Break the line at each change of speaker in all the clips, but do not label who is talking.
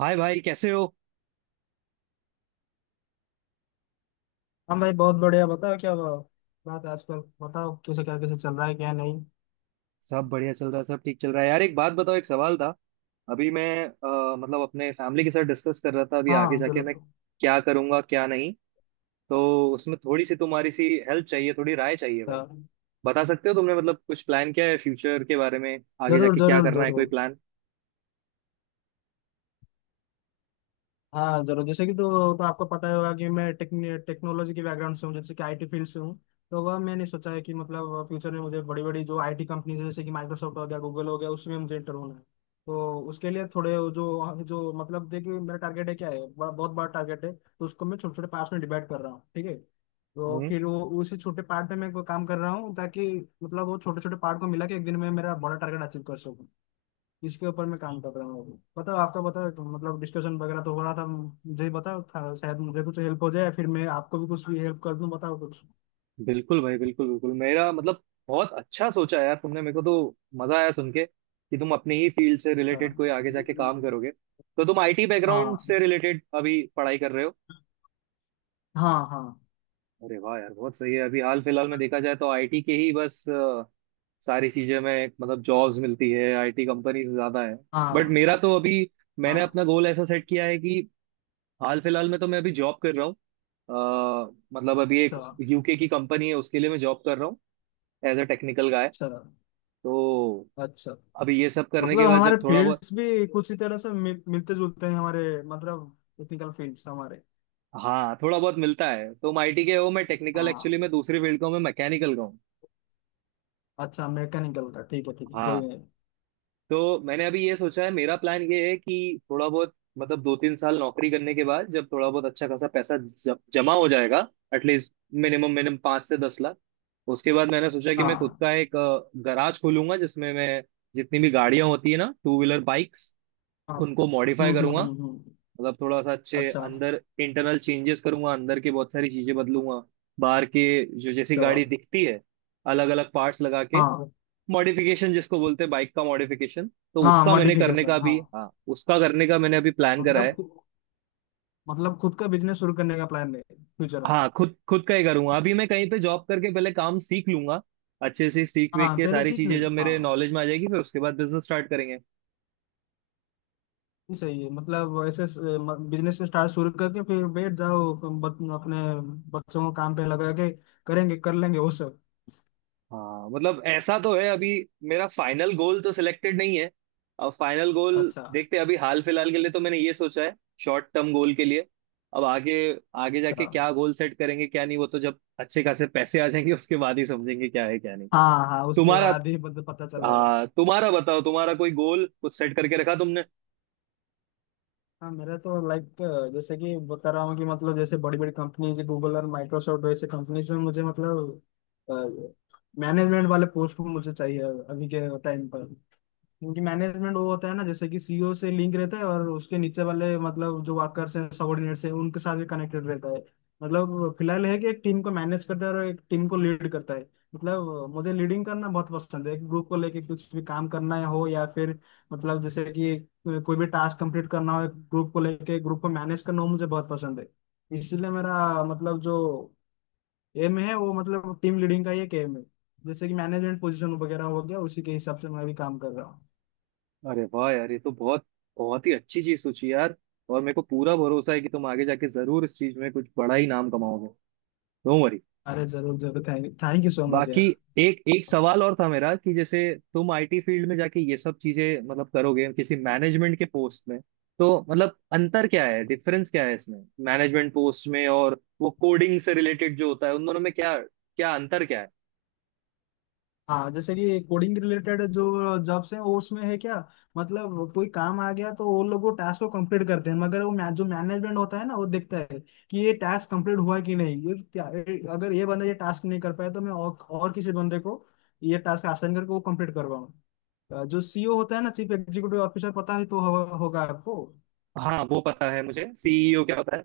हाय भाई, कैसे हो।
हम भाई बहुत बढ़िया बताओ क्या हुआ? बात है आजकल बताओ किसे क्या कैसे चल रहा है क्या नहीं।
सब बढ़िया चल रहा है, सब ठीक चल रहा है यार। एक बात बताओ, एक सवाल था। अभी मैं मतलब अपने फैमिली के साथ डिस्कस कर रहा था अभी आगे
हाँ
जाके
जरूर।
मैं क्या करूंगा क्या नहीं। तो उसमें थोड़ी सी तुम्हारी सी हेल्प चाहिए, थोड़ी राय चाहिए भाई।
हाँ,
बता सकते हो तुमने मतलब कुछ प्लान किया है फ्यूचर के बारे में? आगे
जरूर
जाके क्या
जरूर
करना है,
जरूर।
कोई प्लान?
हाँ जरूर। जैसे कि तो आपको पता ही होगा कि मैं टेक्नोलॉजी के बैकग्राउंड से हूँ, जैसे कि आईटी फील्ड से हूँ। तो वह मैंने सोचा है कि मतलब फ्यूचर में मुझे बड़ी बड़ी जो आईटी कंपनीज है, जैसे कि माइक्रोसॉफ्ट हो गया, गूगल हो गया, उसमें मुझे इंटर होना है। तो उसके लिए थोड़े जो जो मतलब देखिए मेरा टारगेट है, क्या है, बहुत बड़ा टारगेट है, तो उसको मैं छोटे छोटे पार्ट्स में डिवाइड कर रहा हूँ, ठीक है। तो
हम्म।
फिर वो उसी छोटे पार्ट में मैं काम कर रहा हूँ ताकि मतलब वो छोटे छोटे पार्ट को मिला के एक दिन में मेरा बड़ा टारगेट अचीव कर सकूँ। इसके ऊपर मैं काम कर रहा हूँ अभी। बताओ आपका, बताओ तो मतलब डिस्कशन वगैरह तो हो रहा था मुझे ही बताओ था, शायद मुझे कुछ हेल्प हो जाए, फिर मैं आपको भी कुछ भी हेल्प कर दूँ। बताओ कुछ।
बिल्कुल भाई, बिल्कुल बिल्कुल। मेरा मतलब बहुत अच्छा सोचा है यार तुमने, मेरे को तो मजा आया सुन के कि तुम अपनी ही फील्ड से
अच्छा।
रिलेटेड कोई आगे जाके काम करोगे। तो तुम आईटी बैकग्राउंड
हाँ
से रिलेटेड अभी पढ़ाई कर रहे हो?
हाँ हाँ।
अरे वाह यार, बहुत सही है। अभी हाल फिलहाल में देखा जाए तो आईटी के ही बस सारी चीजें में मतलब जॉब्स मिलती है, आईटी कंपनीज ज्यादा है। बट
हाँ
मेरा तो अभी, मैंने
हाँ।
अपना गोल ऐसा सेट किया है कि हाल फिलहाल में तो मैं अभी जॉब कर रहा हूँ। मतलब अभी एक
अच्छा।
यूके की कंपनी है, उसके लिए मैं जॉब कर रहा हूँ, एज अ टेक्निकल गाय।
अच्छा।
तो
अच्छा।
अभी ये सब करने
मतलब
के बाद
हमारे
जब थोड़ा बहुत।
फील्ड्स भी कुछ ही तरह से मिलते जुलते हैं, हमारे मतलब टेक्निकल फील्ड्स हमारे।
हाँ, थोड़ा बहुत मिलता है। तुम आईटी के हो, मैं टेक्निकल,
हाँ।
एक्चुअली मैं दूसरी फील्ड का हूँ, मैं मैकेनिकल का हूँ।
अच्छा, मैकेनिकल का, ठीक है ठीक है, कोई
हाँ।
नहीं।
तो मैंने अभी ये सोचा है, मेरा प्लान ये है कि थोड़ा बहुत मतलब 2 3 साल नौकरी करने के बाद जब थोड़ा बहुत अच्छा खासा पैसा जमा हो जाएगा। एटलीस्ट मिनिमम मिनिमम 5 से 10 लाख। उसके बाद मैंने सोचा कि मैं खुद
हाँ
का एक गराज खोलूंगा, जिसमें मैं जितनी भी गाड़ियां होती है ना, टू व्हीलर बाइक्स,
हाँ।
उनको मॉडिफाई करूंगा।
हम्म।
मतलब थोड़ा सा अच्छे
अच्छा।
अंदर इंटरनल चेंजेस करूंगा, अंदर के बहुत सारी चीजें बदलूंगा, बाहर के, जो जैसी
चलो।
गाड़ी दिखती है, अलग अलग पार्ट्स लगा के
हाँ।
मॉडिफिकेशन जिसको बोलते हैं, बाइक का मॉडिफिकेशन। तो
हाँ
उसका मैंने करने
मॉडिफिकेशन,
का
हाँ।
भी, हाँ, उसका करने का मैंने अभी प्लान करा
मतलब
है।
खुद का बिजनेस शुरू करने का प्लान है फ्यूचर में।
हाँ, खुद खुद का ही करूंगा। अभी मैं कहीं पे जॉब करके पहले काम सीख लूंगा, अच्छे से सीख वेख
हाँ
के।
पहले
सारी
सीख ले,
चीजें जब मेरे
हाँ।
नॉलेज में आ जाएगी फिर उसके बाद बिजनेस स्टार्ट करेंगे।
ये सही है, मतलब ऐसे बिजनेस स्टार्ट शुरू करके फिर बैठ जाओ तुम, अपने बच्चों को काम पे लगा के, करेंगे कर लेंगे वो सब।
हाँ मतलब ऐसा तो है। अभी मेरा फाइनल गोल तो सिलेक्टेड नहीं है। अब फाइनल गोल
अच्छा।
देखते हैं, अभी हाल फिलहाल के लिए तो मैंने ये सोचा है, शॉर्ट टर्म गोल के लिए। अब आगे, आगे
अच्छा।
जाके क्या गोल सेट करेंगे क्या नहीं, वो तो जब अच्छे खासे पैसे आ जाएंगे उसके बाद ही समझेंगे क्या है क्या नहीं।
हाँ हाँ, उसके
तुम्हारा,
बाद ही पता चलेगा।
हाँ, तुम्हारा बताओ, तुम्हारा कोई गोल कुछ सेट करके रखा तुमने?
हाँ मेरा तो लाइक जैसे कि बता रहा हूँ कि मतलब जैसे बड़ी बड़ी कंपनीज गूगल और माइक्रोसॉफ्ट, वैसे कंपनीज में मुझे मतलब मैनेजमेंट वाले पोस्ट मुझे चाहिए अभी के टाइम पर। क्योंकि मैनेजमेंट वो होता है ना, जैसे कि सीईओ से लिंक रहता है, और उसके नीचे वाले मतलब जो वर्कर्स हैं, सबॉर्डिनेट्स हैं, उनके साथ भी कनेक्टेड रहता है। मतलब फिलहाल है कि एक टीम को मैनेज करता है और एक टीम को लीड करता है। मतलब मुझे लीडिंग करना बहुत पसंद है, एक ग्रुप को लेके कुछ भी काम करना हो, या फिर मतलब जैसे कि कोई भी टास्क कंप्लीट करना हो, एक ग्रुप को लेके ग्रुप को मैनेज करना हो, मुझे बहुत पसंद है। इसलिए मेरा मतलब जो एम है वो मतलब टीम लीडिंग का ही एक एम है, जैसे कि मैनेजमेंट पोजीशन वगैरह हो गया, उसी के हिसाब से मैं भी काम कर रहा हूँ।
अरे वाह यार, ये तो बहुत, बहुत ही अच्छी चीज सोची यार। और मेरे को पूरा भरोसा है कि तुम आगे जाके जरूर इस चीज में कुछ बड़ा ही नाम कमाओगे, डोंट वरी।
अरे जरूर जरूर, thank thank you so much
बाकी
यार।
एक एक सवाल और था मेरा कि जैसे तुम आईटी फील्ड में जाके ये सब चीजें मतलब करोगे किसी मैनेजमेंट के पोस्ट में, तो मतलब अंतर क्या है, डिफरेंस क्या है इसमें? मैनेजमेंट पोस्ट में और वो कोडिंग से रिलेटेड जो होता है, उन दोनों में क्या क्या अंतर क्या है?
हाँ, जैसे ये कोडिंग रिलेटेड जो जॉब्स हैं वो, उसमें है क्या, मतलब कोई काम आ गया तो वो लोग वो टास्क को कंप्लीट करते हैं, मगर वो जो मैनेजमेंट होता है ना वो देखता है कि ये टास्क कंप्लीट हुआ कि नहीं, अगर ये बंदा ये टास्क नहीं कर पाया तो मैं और किसी बंदे को ये टास्क आसान करके वो कंप्लीट करवाऊँ। जो सीईओ होता है ना, चीफ एग्जीक्यूटिव ऑफिसर, पता होगा आपको।
हाँ, वो पता है मुझे सीईओ क्या होता है।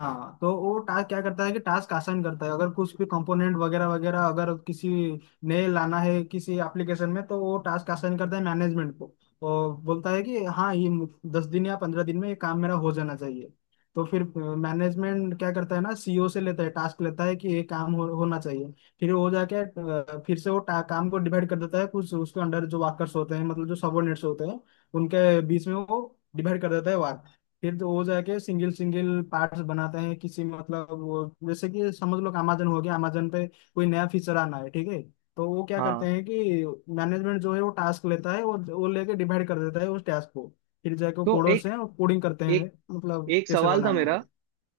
हाँ, तो वो टास्क क्या करता है कि टास्क आसान करता है, अगर कुछ भी कंपोनेंट वगैरह वगैरह अगर किसी नए लाना है किसी एप्लीकेशन में, तो वो टास्क आसान करता है मैनेजमेंट को, और बोलता है कि हाँ ये 10 दिन या 15 दिन में ये काम मेरा हो जाना चाहिए। तो फिर मैनेजमेंट क्या करता है ना, सीईओ से लेता है, टास्क लेता है कि ये काम होना चाहिए। फिर वो जाके फिर से वो काम को डिवाइड कर देता है, कुछ उसके अंडर जो वर्कर्स होते हैं, मतलब जो सबोर्डिनेट्स होते हैं, उनके बीच में वो डिवाइड कर देता है। फिर तो वो जाके सिंगल सिंगल पार्ट्स बनाते हैं किसी, मतलब वो जैसे कि समझ लो कि अमेजन हो गया, अमेजन पे कोई नया फीचर आना है, ठीक है। तो वो क्या करते
हाँ।
हैं कि मैनेजमेंट जो है वो टास्क लेता है, वो लेके डिवाइड कर देता है उस टास्क को। फिर जाके
तो
कोडर्स
एक
हैं वो कोडिंग करते
एक
हैं, मतलब
एक
कैसे
सवाल था
बनाना
मेरा,
है।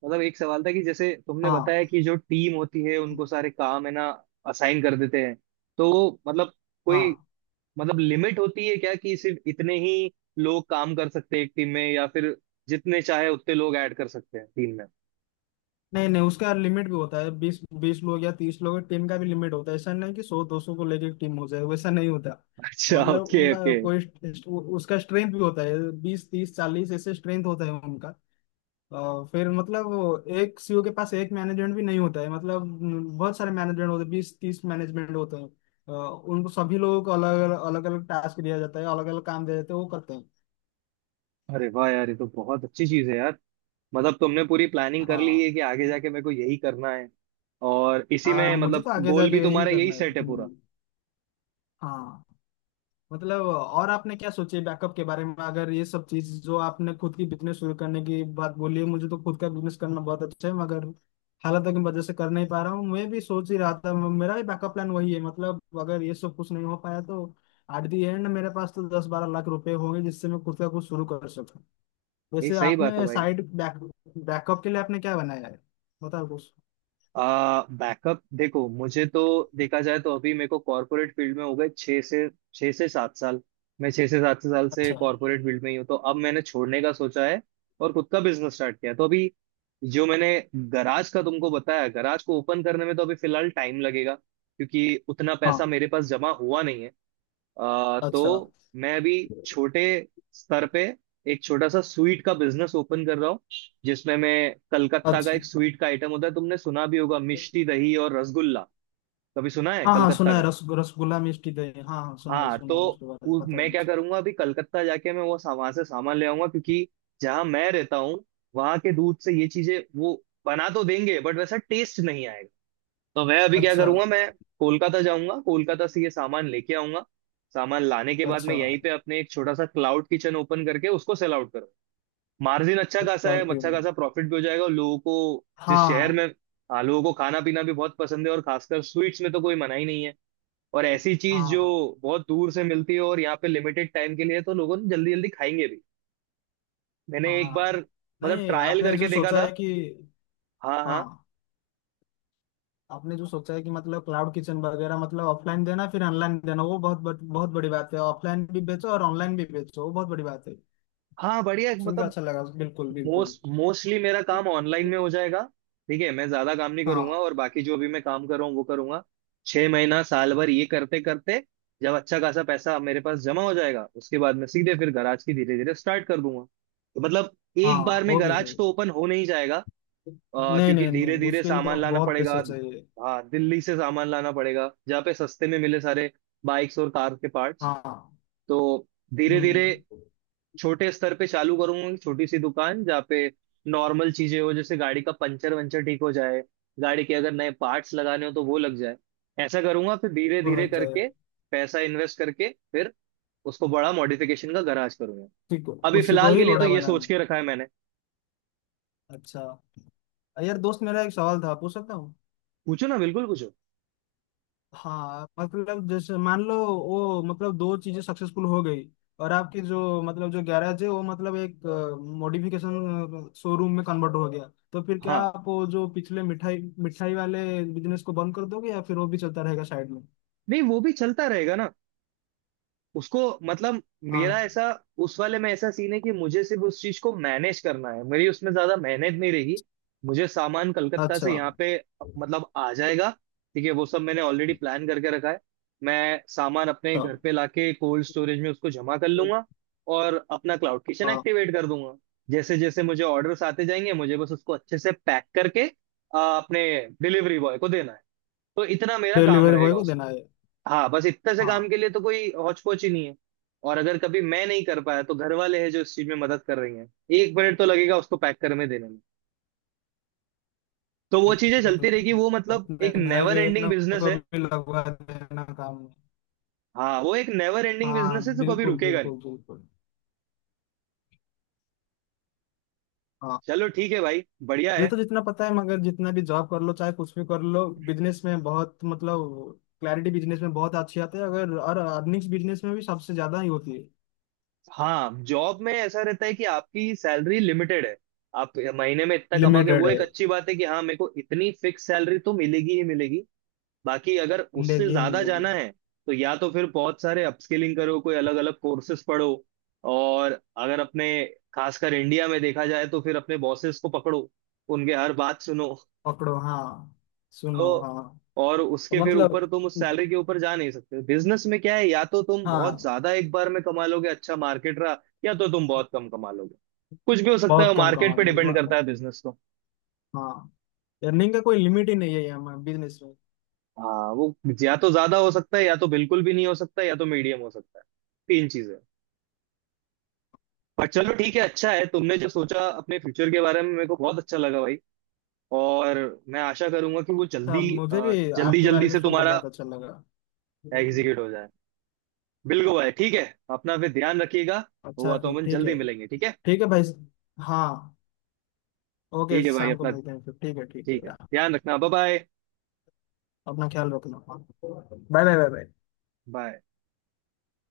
मतलब एक सवाल था कि जैसे तुमने
हाँ
बताया कि जो टीम होती है उनको सारे काम है ना असाइन कर देते हैं। तो वो मतलब कोई
हाँ।
मतलब लिमिट होती है क्या कि सिर्फ इतने ही लोग काम कर सकते हैं एक टीम में, या फिर जितने चाहे उतने लोग ऐड कर सकते हैं टीम में?
नहीं नहीं, उसका लिमिट भी होता है, 20 20 लोग या 30 लोग, टीम का भी लिमिट होता है, ऐसा नहीं कि 100 200 को लेके टीम हो जाए, वैसा नहीं होता।
अच्छा,
मतलब
ओके
उनका
ओके।
कोई उसका स्ट्रेंथ भी होता है, 20 30 40, ऐसे स्ट्रेंथ होता है उनका। फिर मतलब वो एक सीईओ के पास एक मैनेजमेंट भी नहीं होता है, मतलब न, बहुत सारे मैनेजमेंट होते हैं, 20 30 मैनेजमेंट होते हैं। उनको सभी लोगों को अलग अलग अलग अलग टास्क दिया जाता है, अलग अलग काम दिया जाता है, वो करते हैं।
अरे वाह यार, ये तो बहुत अच्छी चीज है यार। मतलब तुमने पूरी प्लानिंग कर ली है
हाँ।
कि आगे जाके मेरे को यही करना है, और इसी में
मुझे
मतलब
तो आगे
गोल
जाके
भी
यही
तुम्हारा यही
करना है।
सेट है पूरा।
हम्म। हाँ। मतलब, और आपने क्या सोचे बैकअप के बारे में? अगर ये सब चीज जो आपने खुद की बिजनेस शुरू करने की बात बोली है, मुझे तो खुद का बिजनेस करना बहुत अच्छा है, मगर हालात की वजह से कर नहीं पा रहा हूँ। मैं भी सोच ही रहा था, मेरा भी बैकअप प्लान वही है, मतलब अगर ये सब कुछ नहीं हो पाया तो एट दी एंड मेरे पास तो 10 12 लाख रुपए होंगे, जिससे मैं खुद का कुछ शुरू कर सकूँ।
ये
वैसे
सही बात है
आपने
भाई।
साइड बैकअप के लिए आपने क्या बनाया है? बताओ कुछ।
बैकअप देखो, मुझे तो देखा जाए तो अभी मेरे को कॉर्पोरेट फील्ड में हो गए 6 से 7 साल। मैं 6 से 7 साल से
अच्छा।
कॉर्पोरेट फील्ड में ही हूँ, तो अब मैंने छोड़ने का सोचा है और खुद का बिजनेस स्टार्ट किया है। तो अभी जो मैंने गराज का तुमको बताया, गराज को ओपन करने में तो अभी फिलहाल टाइम लगेगा, क्योंकि उतना
हाँ।
पैसा मेरे पास जमा हुआ नहीं है।
अच्छा।
तो मैं अभी छोटे स्तर पे एक छोटा सा स्वीट का बिजनेस ओपन कर रहा हूँ, जिसमें मैं कलकत्ता का
अच्छा।
एक स्वीट का आइटम होता है, तुमने सुना भी होगा, मिष्टी दही और रसगुल्ला। कभी सुना है
हाँ हाँ
कलकत्ता
सुना है,
का?
रस रसगुल्ला, मिष्टी दही, हाँ हाँ सुना है,
हाँ।
सुना
तो
है, उसके बारे में पता है
मैं क्या
मुझे।
करूंगा अभी कलकत्ता जाके, मैं वहां से सामान ले आऊंगा, क्योंकि जहां मैं रहता हूँ वहां के दूध से ये चीजें वो बना तो देंगे बट वैसा टेस्ट नहीं आएगा। तो मैं अभी क्या
अच्छा।
करूंगा, मैं कोलकाता जाऊंगा, कोलकाता से ये सामान लेके आऊंगा। सामान लाने के बाद मैं
अच्छा।
यहीं पे अपने एक छोटा सा क्लाउड किचन ओपन करके उसको सेल आउट करूंगा। मार्जिन अच्छा खासा
अच्छा
है,
फिर।
अच्छा खासा प्रॉफिट भी हो जाएगा, और लोगों को जिस शहर
हाँ
में, हाँ, लोगों को खाना पीना भी बहुत पसंद है, और खासकर स्वीट्स में तो कोई मना ही नहीं है। और ऐसी
हाँ।
चीज जो
हाँ
बहुत दूर से मिलती है और यहाँ पे लिमिटेड टाइम के लिए है, तो लोगों ने जल्दी जल्दी खाएंगे भी। मैंने एक बार
हाँ।
मतलब
नहीं
ट्रायल
आपने
करके
जो
देखा
सोचा
था।
है कि
हाँ हाँ।
हाँ आपने जो सोचा है कि मतलब क्लाउड किचन वगैरह, मतलब ऑफलाइन देना फिर ऑनलाइन देना, वो बहुत बहुत बहुत बड़ी बात है, ऑफलाइन भी बेचो और ऑनलाइन भी बेचो, वो बहुत बड़ी बात है,
हाँ, बढ़िया।
सुन के
मतलब
अच्छा लगा। बिल्कुल बिल्कुल।
मोस्टली मेरा काम ऑनलाइन में हो जाएगा। ठीक है, मैं ज्यादा काम नहीं करूंगा,
हाँ।
और बाकी जो भी मैं काम कर रहा हूँ वो करूंगा। 6 महीना साल भर ये करते करते जब अच्छा खासा पैसा मेरे पास जमा हो जाएगा, उसके बाद मैं सीधे फिर गराज की धीरे धीरे स्टार्ट कर दूंगा। तो मतलब एक बार
हाँ
में
वो भी है।
गराज तो ओपन हो नहीं जाएगा।
नहीं
क्योंकि
नहीं
धीरे
नहीं,
धीरे
उसके लिए तो
सामान लाना
बहुत
पड़ेगा,
पैसा चाहिए।
हाँ, दिल्ली से सामान लाना पड़ेगा जहाँ पे सस्ते में मिले सारे बाइक्स और कार के पार्ट्स।
हाँ।
तो धीरे धीरे
हम्म।
छोटे स्तर पे चालू करूंगा कि छोटी सी दुकान जहाँ पे नॉर्मल चीजें हो, जैसे गाड़ी का पंचर वंचर ठीक हो जाए, गाड़ी के अगर नए पार्ट्स लगाने हो तो वो लग जाए। ऐसा करूंगा फिर धीरे
वो
धीरे
लग
करके
जाएगा।
पैसा इन्वेस्ट करके फिर उसको बड़ा मॉडिफिकेशन का गराज करूंगा।
ठीक है,
अभी
उसी को
फिलहाल के
ही
लिए तो
बड़ा
ये
बनाना
सोच के
है।
रखा है मैंने।
अच्छा। यार दोस्त मेरा एक सवाल था, पूछ सकता हूँ?
पूछो ना, बिल्कुल पूछो।
हाँ, मतलब जैसे मान लो वो मतलब दो चीजें सक्सेसफुल हो गई, और आपकी जो मतलब जो गैराज है वो मतलब एक मॉडिफिकेशन शोरूम में कन्वर्ट हो गया, तो फिर क्या
हाँ।
आप वो जो पिछले मिठाई मिठाई वाले बिजनेस को बंद कर दोगे, या फिर वो भी चलता रहेगा साइड में?
नहीं, वो भी चलता रहेगा ना। उसको मतलब, मेरा
हाँ।
ऐसा, उस वाले में ऐसा सीन है कि मुझे सिर्फ उस चीज को मैनेज करना है, मेरी उसमें ज्यादा मेहनत नहीं रहेगी। मुझे सामान कलकत्ता
अच्छा अच्छा।
से यहाँ पे मतलब आ जाएगा। ठीक है, वो सब मैंने ऑलरेडी प्लान करके रखा है। मैं सामान अपने घर पे लाके कोल्ड स्टोरेज में उसको जमा कर लूंगा, और अपना क्लाउड किचन
हाँ,
एक्टिवेट कर दूंगा। जैसे जैसे मुझे ऑर्डर्स आते जाएंगे, मुझे बस उसको अच्छे से पैक करके अपने डिलीवरी बॉय को देना है। तो इतना मेरा काम
डिलीवरी बॉय
रहेगा।
को देना है।
हाँ, बस इतने से काम
हाँ
के लिए तो कोई हौच पोच ही नहीं है। और अगर कभी मैं नहीं कर पाया तो घर वाले हैं जो इस चीज में मदद कर रही हैं। एक मिनट तो लगेगा उसको पैक करने में, देने में। तो वो चीजें चलती
बिल्कुल,
रहेगी, वो मतलब
अपने
एक
भाई
नेवर एंडिंग
बहनों
बिजनेस
को
है।
भी लगवा देना काम में।
हाँ, वो एक नेवर एंडिंग बिजनेस है,
हाँ
तो कभी
बिल्कुल
रुकेगा नहीं।
बिल्कुल बिल्कुल। हाँ।
चलो ठीक है भाई, बढ़िया
मुझे
है।
तो जितना पता है, मगर जितना भी जॉब कर लो, चाहे कुछ भी कर लो, बिजनेस में बहुत मतलब क्लैरिटी बिजनेस में बहुत अच्छी आती है, अगर, और अर्निंग्स बिजनेस में भी सबसे ज्यादा ही होती है।
हाँ, जॉब में ऐसा रहता है कि आपकी सैलरी लिमिटेड है, आप महीने में इतना कमाओगे।
लिमिटेड
वो
है।
एक अच्छी बात है कि हाँ, मेरे को इतनी फिक्स सैलरी तो मिलेगी ही मिलेगी। बाकी अगर उससे
मिलेगी
ज्यादा
मिलेगी।
जाना है तो या तो फिर बहुत सारे अपस्किलिंग करो, कोई अलग अलग कोर्सेस पढ़ो, और अगर अपने, खासकर इंडिया में देखा जाए तो फिर अपने बॉसेस को पकड़ो, उनके हर बात सुनो।
पकड़ो, हाँ। सुनो,
तो
हाँ।
और
तो
उसके फिर
मतलब,
ऊपर तुम उस सैलरी के ऊपर जा नहीं सकते। बिजनेस में क्या है, या तो तुम बहुत
हाँ।
ज्यादा एक बार में कमा लोगे, अच्छा मार्केट रहा, या तो तुम बहुत कम कमा लोगे। कुछ भी हो सकता है,
बहुत कम कमा
मार्केट पे
लोगे
डिपेंड करता
म-
है बिजनेस तो।
हाँ। अर्निंग का कोई लिमिट ही नहीं है यहाँ बिजनेस में।
हाँ वो, या तो ज्यादा हो सकता है, या तो बिल्कुल भी नहीं हो सकता है, या तो मीडियम हो सकता है। तीन चीजें। पर चलो ठीक है, अच्छा है तुमने जो सोचा अपने फ्यूचर के बारे में, मेरे को बहुत अच्छा लगा भाई। और मैं आशा करूंगा कि वो
अच्छा,
जल्दी
मुझे भी
जल्दी
आपके बारे
जल्दी
में
से
सुनकर
तुम्हारा
बहुत अच्छा लगा।
एग्जीक्यूट हो जाए। बिल्कुल भाई, ठीक है, अपना फिर ध्यान रखिएगा।
अच्छा
हुआ तो
फिर,
अपन
ठीक
जल्दी
है।
मिलेंगे, ठीक है।
ठीक है भाई। हाँ। ओके,
ठीक है भाई,
शाम को
अपना
मिलते हैं फिर, ठीक है, ठीक है
ठीक है,
यार।
ध्यान रखना, बाय
अपना ख्याल रखना, bye bye bye bye.
Bye.